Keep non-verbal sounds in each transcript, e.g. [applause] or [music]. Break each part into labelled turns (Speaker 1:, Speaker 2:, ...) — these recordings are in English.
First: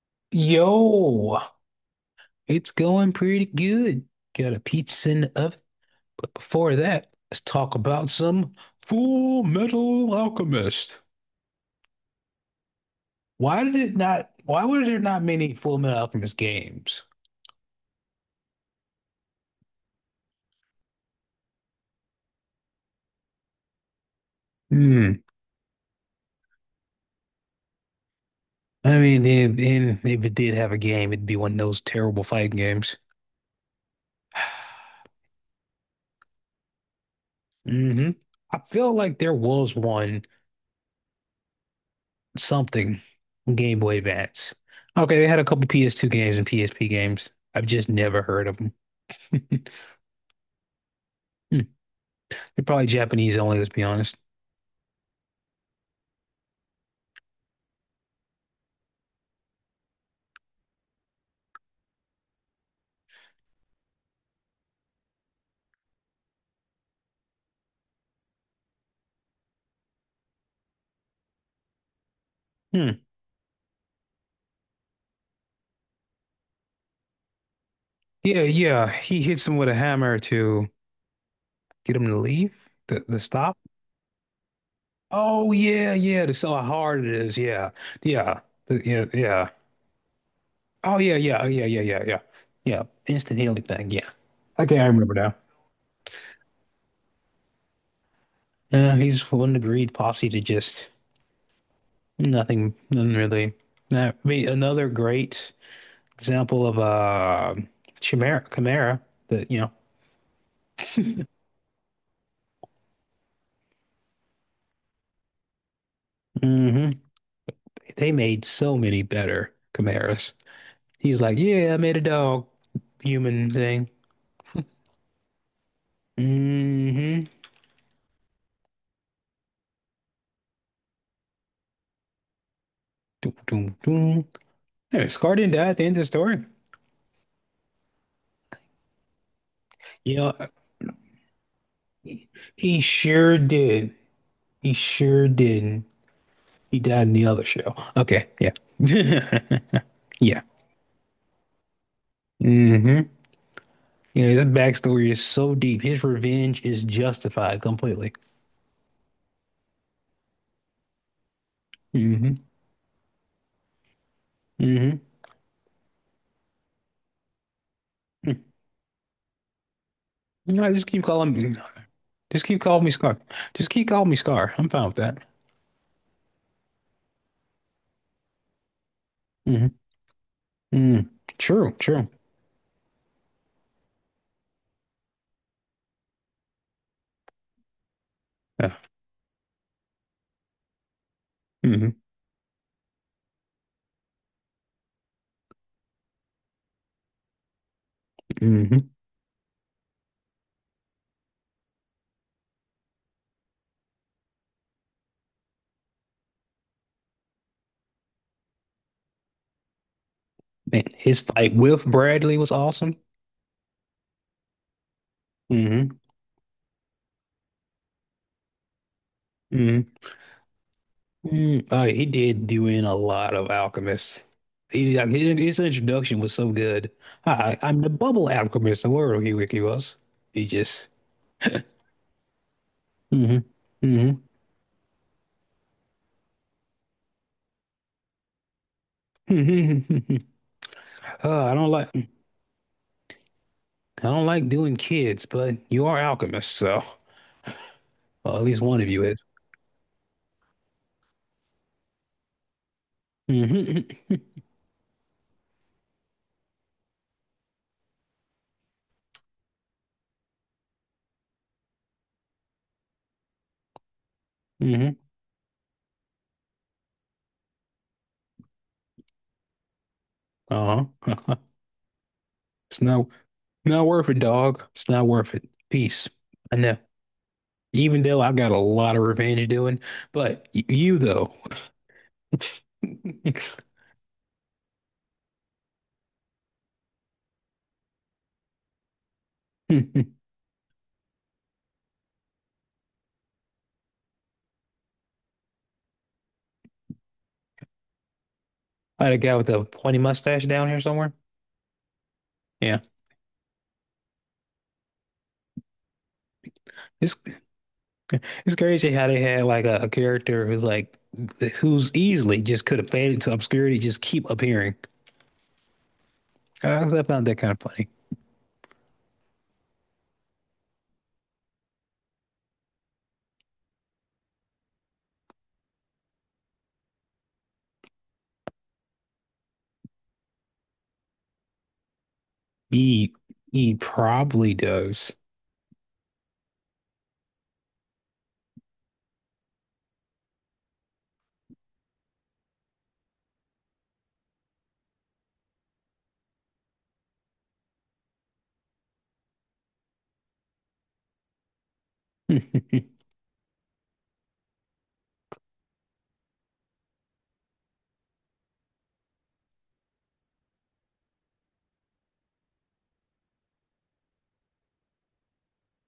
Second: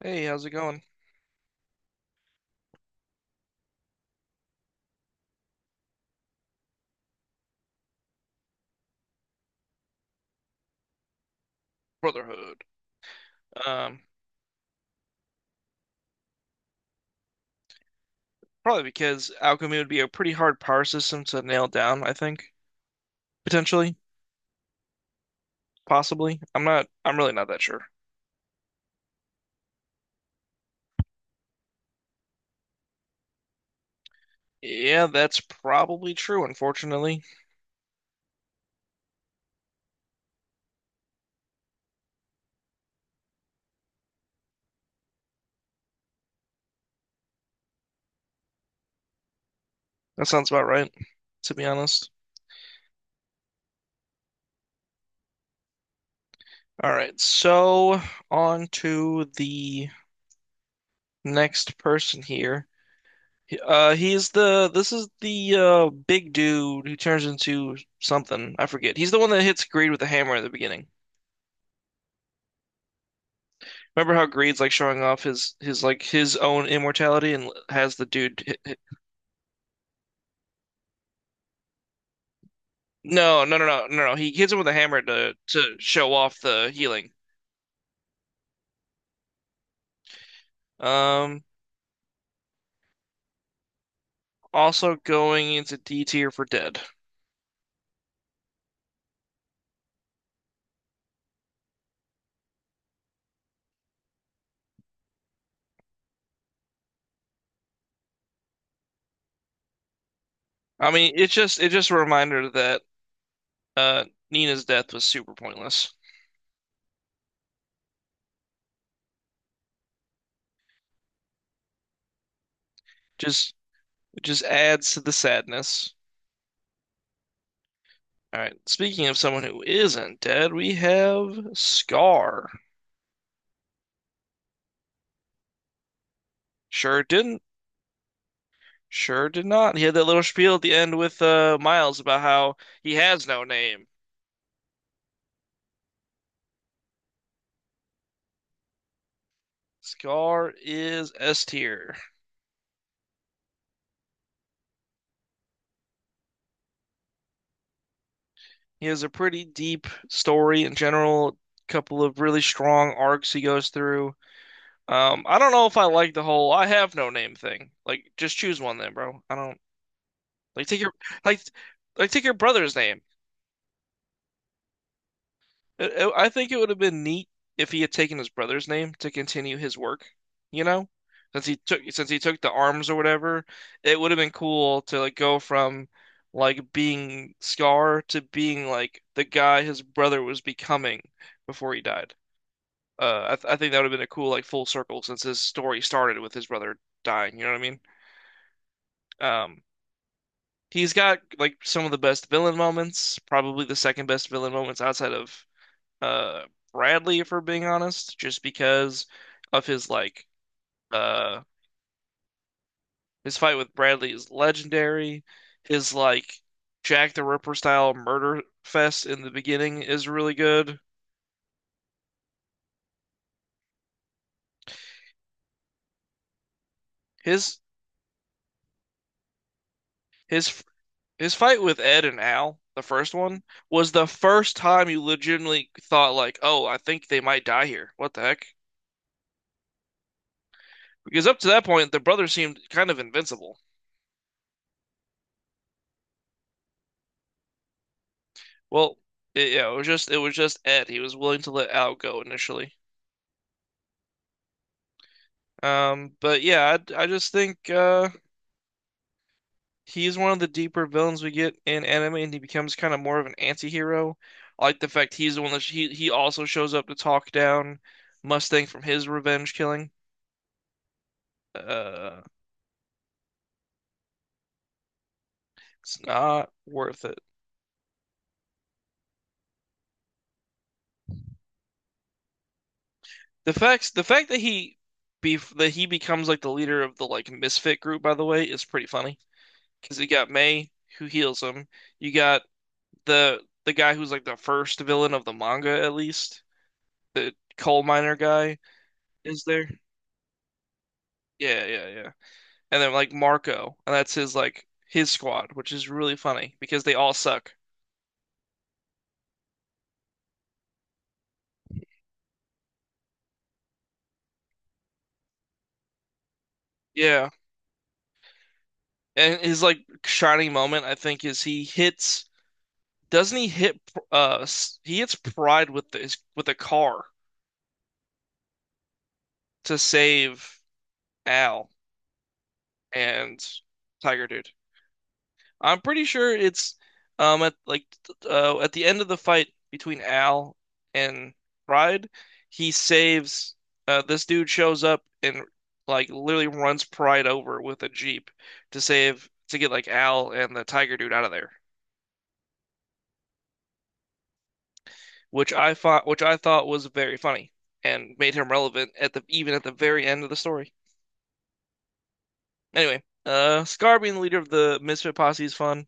Speaker 1: Hey, how's it going?
Speaker 2: Yo, it's going pretty good. Got a pizza in the oven, but before that, let's talk about some Full Metal Alchemist.
Speaker 1: Brotherhood.
Speaker 2: Why did it
Speaker 1: Um,
Speaker 2: not, why were there not many Full Metal Alchemist games?
Speaker 1: Probably because alchemy would be a pretty hard power system to nail down, I think. Potentially,
Speaker 2: Hmm.
Speaker 1: possibly. I'm really not that sure.
Speaker 2: I mean, if it did have a game, it'd be one of those terrible fighting games. [sighs]
Speaker 1: Yeah, that's probably true, unfortunately.
Speaker 2: Hmm. I feel like there was one something on Game Boy Advance. Okay, they had a couple PS2 games and PSP games. I've just never heard of them.
Speaker 1: That sounds about right, to be
Speaker 2: [laughs]
Speaker 1: honest.
Speaker 2: They're probably Japanese only, let's be honest.
Speaker 1: All right, so on to the next person here. This is the big dude who turns into something. I forget. He's the one that hits Greed with a hammer at the beginning.
Speaker 2: Hmm.
Speaker 1: Remember how Greed's like showing off his like his own immortality and has the dude
Speaker 2: Yeah,
Speaker 1: hit.
Speaker 2: yeah. He hits him with a hammer to get him to leave, the
Speaker 1: No, no,
Speaker 2: stop.
Speaker 1: no, no, no, no. He hits him with a hammer to
Speaker 2: Oh
Speaker 1: to
Speaker 2: yeah,
Speaker 1: show
Speaker 2: yeah. To
Speaker 1: off
Speaker 2: sell how
Speaker 1: the
Speaker 2: hard it
Speaker 1: healing.
Speaker 2: is. Yeah, yeah, yeah, yeah. Oh yeah, yeah,
Speaker 1: Um,
Speaker 2: oh, yeah, yeah, yeah, yeah, yeah. Instant healing thing. Yeah. Okay, I
Speaker 1: Also
Speaker 2: remember now.
Speaker 1: going into D tier for dead.
Speaker 2: Yeah, he's one agreed posse to just nothing, nothing really. Now, I mean, another great example of Chimera, Chimera. That.
Speaker 1: I mean, it's just a reminder that uh Nina's death was super pointless.
Speaker 2: Hmm. They made so many better Chimeras. He's like, yeah, I made a dog human
Speaker 1: Just
Speaker 2: thing.
Speaker 1: It just adds to the sadness.
Speaker 2: Mm-hmm.
Speaker 1: All right. Speaking of someone who isn't dead, we have Scar.
Speaker 2: Doom, doom, doom. Anyway, Scar didn't die at the end of the story.
Speaker 1: Sure didn't. Sure did not. He had that
Speaker 2: You
Speaker 1: little
Speaker 2: know,
Speaker 1: spiel at the end with Miles about
Speaker 2: he,
Speaker 1: how
Speaker 2: he
Speaker 1: he has
Speaker 2: sure
Speaker 1: no name.
Speaker 2: did. He sure didn't. He died in the other show. Okay, yeah. [laughs] Yeah.
Speaker 1: Scar is S tier.
Speaker 2: Mm-hmm. You know, his backstory is so deep. His revenge is justified completely.
Speaker 1: He has a pretty deep story in general, couple of
Speaker 2: Mm-hmm.
Speaker 1: really strong arcs he goes through.
Speaker 2: Mm-hmm.
Speaker 1: I don't know if I like the whole "I have no name" thing. Like, just choose one then, bro. I don't like
Speaker 2: No,
Speaker 1: take
Speaker 2: just
Speaker 1: your
Speaker 2: keep calling
Speaker 1: like
Speaker 2: me.
Speaker 1: like take your
Speaker 2: Just keep
Speaker 1: brother's
Speaker 2: calling me
Speaker 1: name.
Speaker 2: Scar. Just keep calling me Scar. I'm fine with that.
Speaker 1: I think it would have been neat if he had taken his brother's name to continue
Speaker 2: Mm-hmm.
Speaker 1: his work, you know?
Speaker 2: Mm. True,
Speaker 1: Since
Speaker 2: true.
Speaker 1: he took the arms or whatever, it would have been cool to like go from like being Scar to being
Speaker 2: Yeah.
Speaker 1: like the guy his brother was becoming before he
Speaker 2: hmm
Speaker 1: died. I think that would have been a cool like full circle since his story started with his brother dying, you know what I mean?
Speaker 2: hmm
Speaker 1: Um, he's got like some of the best villain moments, probably the second best villain moments outside of uh Bradley, if we're being honest, just because of his
Speaker 2: Man, his
Speaker 1: uh
Speaker 2: fight with Bradley was awesome.
Speaker 1: his fight with Bradley is legendary. His
Speaker 2: Hmm
Speaker 1: like Jack the Ripper style murder fest in the beginning
Speaker 2: hmm
Speaker 1: is really good.
Speaker 2: Mm, he did do in a lot of alchemists. He, like, his introduction was so good.
Speaker 1: His
Speaker 2: I'm the bubble alchemist, the world he was. He
Speaker 1: his
Speaker 2: just.
Speaker 1: his fight with Ed and Al, the first
Speaker 2: Hmm
Speaker 1: one, was the
Speaker 2: hmm
Speaker 1: first time you legitimately thought like, "Oh, I think they might die here. What the heck?"
Speaker 2: hmm [laughs]
Speaker 1: Because up
Speaker 2: uh,
Speaker 1: to
Speaker 2: I
Speaker 1: that
Speaker 2: don't like
Speaker 1: point, the
Speaker 2: I
Speaker 1: brothers seemed kind of invincible.
Speaker 2: don't like doing kids, but you are alchemists, so well, at least one of
Speaker 1: Well,
Speaker 2: you is.
Speaker 1: yeah, it was just Ed. He was willing to let Al go initially.
Speaker 2: Hmm
Speaker 1: I just think he's one of the deeper villains we get in anime, and he becomes kind of more of an anti-hero. I
Speaker 2: [laughs]
Speaker 1: like the
Speaker 2: hmm
Speaker 1: fact he's the one that he also shows up to talk down Mustang from his revenge killing.
Speaker 2: Uh-huh.
Speaker 1: Uh,
Speaker 2: [laughs] It's not not worth it, dog. It's not worth it.
Speaker 1: it's
Speaker 2: Peace.
Speaker 1: not
Speaker 2: I know.
Speaker 1: worth it.
Speaker 2: Even though I've got a lot of revenge doing, but you though, [laughs]
Speaker 1: The fact that he be that he becomes like the leader of the like misfit group, by the way, is pretty funny because
Speaker 2: I
Speaker 1: you got May who heals him. You got the guy who's like the first villain of the manga, at least the coal miner guy
Speaker 2: had a guy
Speaker 1: is
Speaker 2: with a
Speaker 1: there?
Speaker 2: pointy mustache down here somewhere.
Speaker 1: Yeah, yeah, yeah.
Speaker 2: Yeah,
Speaker 1: And then like Marco, and that's his like his squad, which is really funny because they all
Speaker 2: it's
Speaker 1: suck.
Speaker 2: it's crazy how they had like a character who's like who's easily just could have faded to obscurity, just keep appearing. I found
Speaker 1: Yeah.
Speaker 2: that kind of funny.
Speaker 1: And his like shining moment, I think, is he hits doesn't he hit he hits Pride with his with a car to save Al
Speaker 2: He
Speaker 1: and
Speaker 2: he
Speaker 1: Tiger Dude.
Speaker 2: probably does.
Speaker 1: I'm pretty sure it's at at the end of the fight between Al and Pride, he saves this dude shows up and like literally runs Pride over with a jeep to get like Al and the tiger dude out of there,
Speaker 2: [laughs] hmm
Speaker 1: which I thought was very funny and made him relevant at the even at the very end of the story. Anyway, Scar being the leader of the Misfit Posse is fun.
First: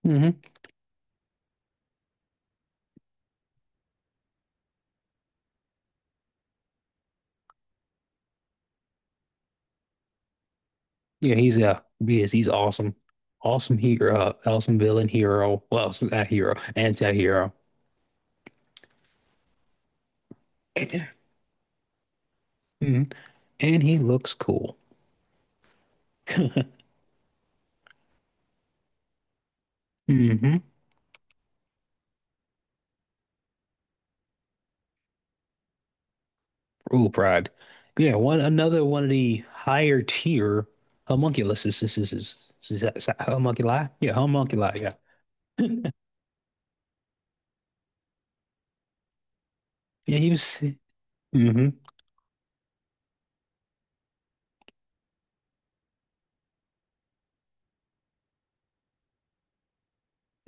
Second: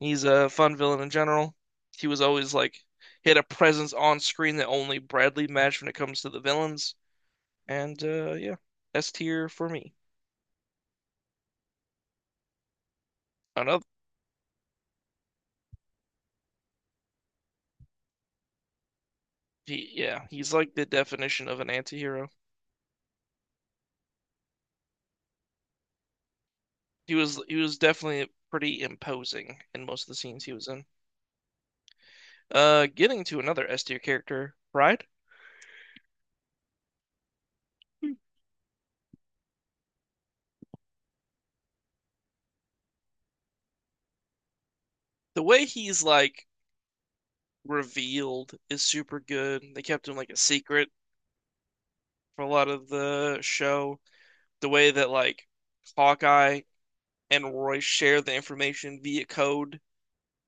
Speaker 1: He's a fun villain in general. He was always like he had a presence on screen that only Bradley matched when it comes to the villains. And yeah, S tier for me.
Speaker 2: Yeah, he's yes, he's awesome, awesome
Speaker 1: Another
Speaker 2: hero, awesome villain hero. Well, not hero, anti-hero. [clears throat] [laughs]
Speaker 1: yeah, he's like the definition of an anti-hero.
Speaker 2: Mhm. And he looks cool.
Speaker 1: He was definitely pretty imposing in most of the scenes he
Speaker 2: hmm
Speaker 1: was in. Getting to another S tier character, Pride.
Speaker 2: Ooh, pride. Yeah, one another one of the higher tier homunculus is that homunculi? Yeah, homunculi, yeah.
Speaker 1: The way
Speaker 2: [laughs]
Speaker 1: he's like revealed is super good. They kept him
Speaker 2: Yeah,
Speaker 1: like
Speaker 2: he
Speaker 1: a
Speaker 2: was.
Speaker 1: secret
Speaker 2: Hmm
Speaker 1: for a lot of the show. The way that like Hawkeye and Roy share the information via code.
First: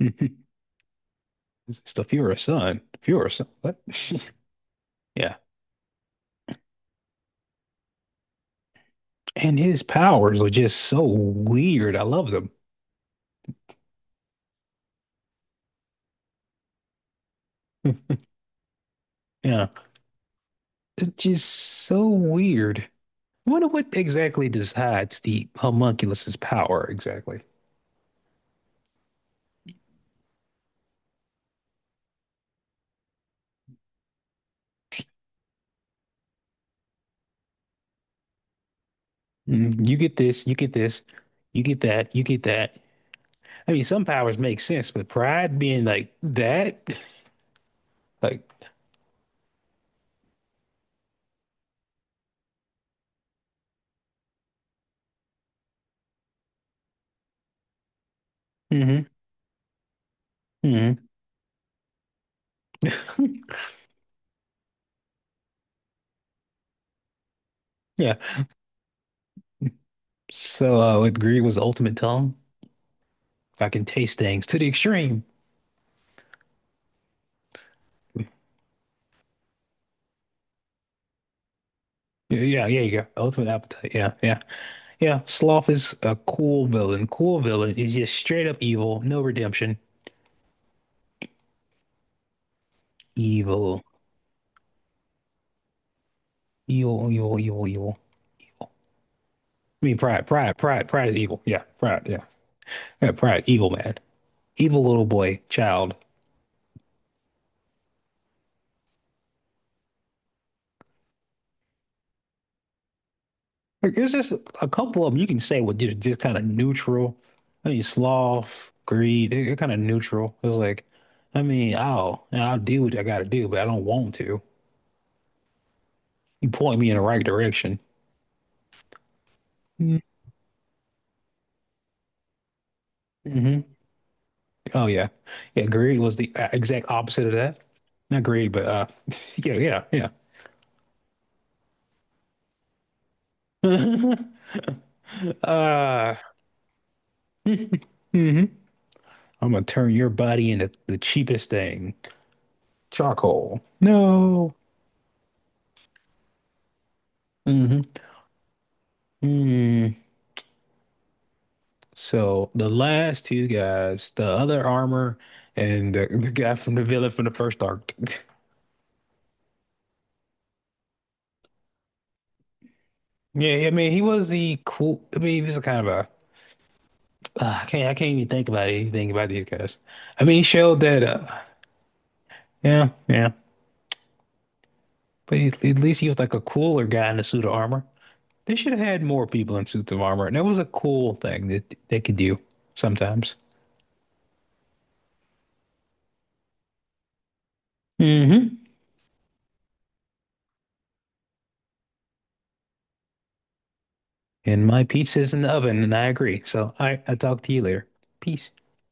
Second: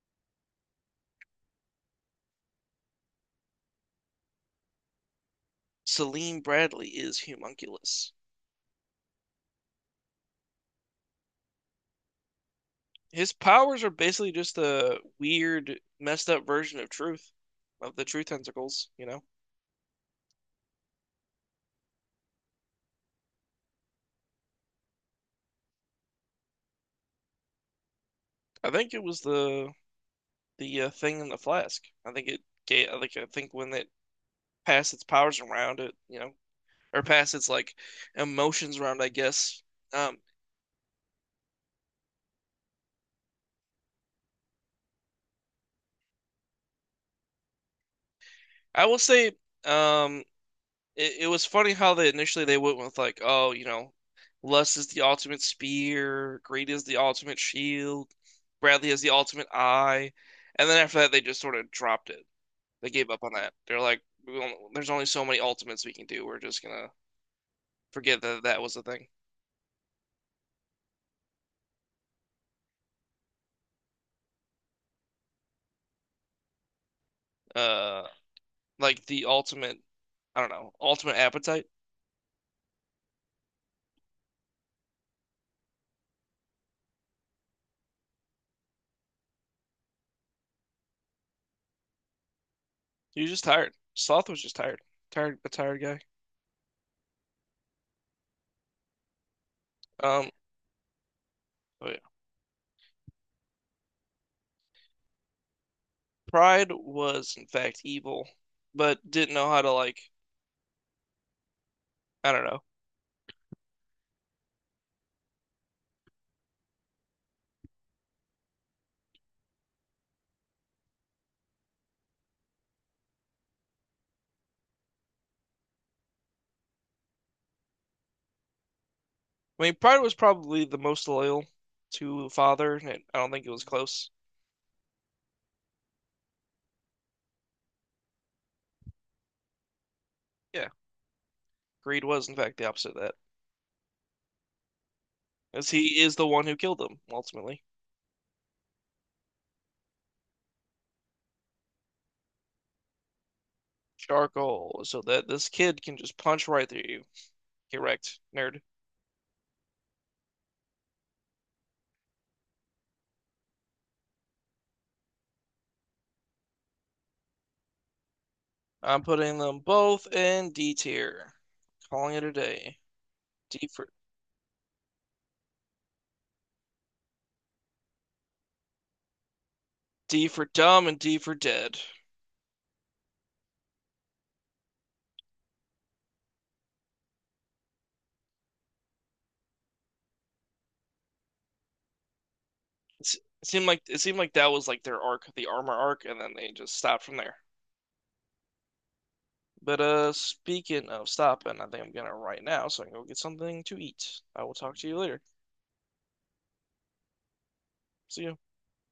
Speaker 2: hmm [laughs] It's the Fuhrer son. Fuhrer son. What? [laughs] Yeah.
Speaker 1: Selim Bradley is Humunculus.
Speaker 2: And his powers are just so weird. I love them.
Speaker 1: His powers are basically just a weird, messed up version of Truth, of the
Speaker 2: [laughs]
Speaker 1: truth Tentacles. You know,
Speaker 2: Yeah. It's just so weird. I wonder what exactly decides the homunculus's power exactly.
Speaker 1: I think it was the thing in the flask. I think it gave. I think when it passed its powers around, it you know, or passed its like emotions around. I guess.
Speaker 2: Mm, you get
Speaker 1: Um,
Speaker 2: this, you get this, you get that, you get that. I mean, some powers make sense, but pride being like that, [laughs] like.
Speaker 1: I will say, um, it was funny how they went with like, oh, you know, Lust is the ultimate spear, Greed is the ultimate shield, Bradley is
Speaker 2: Hmm
Speaker 1: the ultimate eye, and then
Speaker 2: hmm
Speaker 1: after that they just sort of dropped it. They gave up on
Speaker 2: [laughs]
Speaker 1: that. They're like, there's only so many ultimates we can do. We're just gonna
Speaker 2: Yeah.
Speaker 1: forget that that was the thing.
Speaker 2: So, with greed was the ultimate tongue. I can taste things to the extreme.
Speaker 1: Uh, like the ultimate, I don't know, ultimate appetite.
Speaker 2: Yeah, yeah, yeah, you go. Ultimate appetite. Yeah, yeah, yeah. Sloth is a cool villain. Cool villain is just straight up evil, no redemption.
Speaker 1: He was just tired.
Speaker 2: Evil,
Speaker 1: Tired, a tired guy.
Speaker 2: evil, evil, evil, evil. I mean, pride,
Speaker 1: Um,
Speaker 2: pride, pride, pride is evil. Yeah,
Speaker 1: oh yeah.
Speaker 2: pride. Yeah, yeah, pride. Evil man. Evil little boy, child.
Speaker 1: Pride was in fact evil, but didn't know how to like, I don't know.
Speaker 2: Like, there's just a couple of them you can say were just kind of neutral. I mean, sloth, greed, they're kind of neutral. It's like, I mean, I'll do what I gotta do, but I don't want to. You point me in the right direction.
Speaker 1: I mean, Pride was probably the most loyal to Father, and I don't think it was
Speaker 2: Mm-hmm.
Speaker 1: close.
Speaker 2: Oh yeah, yeah. Greed was the exact opposite of that. Not greed, but [laughs] yeah, yeah,
Speaker 1: Yeah, Greed was, in fact, the opposite of that,
Speaker 2: yeah. [laughs]
Speaker 1: as he
Speaker 2: Uh.
Speaker 1: is the one who killed him
Speaker 2: [laughs]
Speaker 1: ultimately.
Speaker 2: hmm I'm gonna turn your body into the cheapest thing, charcoal. No.
Speaker 1: Charcoal, so that this kid can just punch right through you.
Speaker 2: Mm-hmm.
Speaker 1: Get wrecked, nerd.
Speaker 2: Mm. So the last two guys, the other armor and the guy from the villain from the first arc. [laughs]
Speaker 1: I'm putting them both in D tier. Calling it a day.
Speaker 2: Yeah,
Speaker 1: D
Speaker 2: I
Speaker 1: for
Speaker 2: mean he was the cool. I mean he was kind of a. I can't. I can't even think about anything about these guys. I
Speaker 1: D
Speaker 2: mean he
Speaker 1: for
Speaker 2: showed
Speaker 1: dumb and
Speaker 2: that.
Speaker 1: D for dead.
Speaker 2: Yeah, yeah. But he, at least he was like a cooler guy in the suit of armor. They should have had more people in suits of armor, and that was a cool thing that they could do
Speaker 1: It's, it
Speaker 2: sometimes.
Speaker 1: seemed like that was like their arc, the armor arc, and then they just stopped from there.
Speaker 2: Hmm
Speaker 1: But speaking of stopping, I think I'm gonna right now, so I can go get something to eat. I will
Speaker 2: And
Speaker 1: talk
Speaker 2: my
Speaker 1: to you later.
Speaker 2: pizza's in the oven, and I agree. So I talk to you later.
Speaker 1: See you.
Speaker 2: Peace.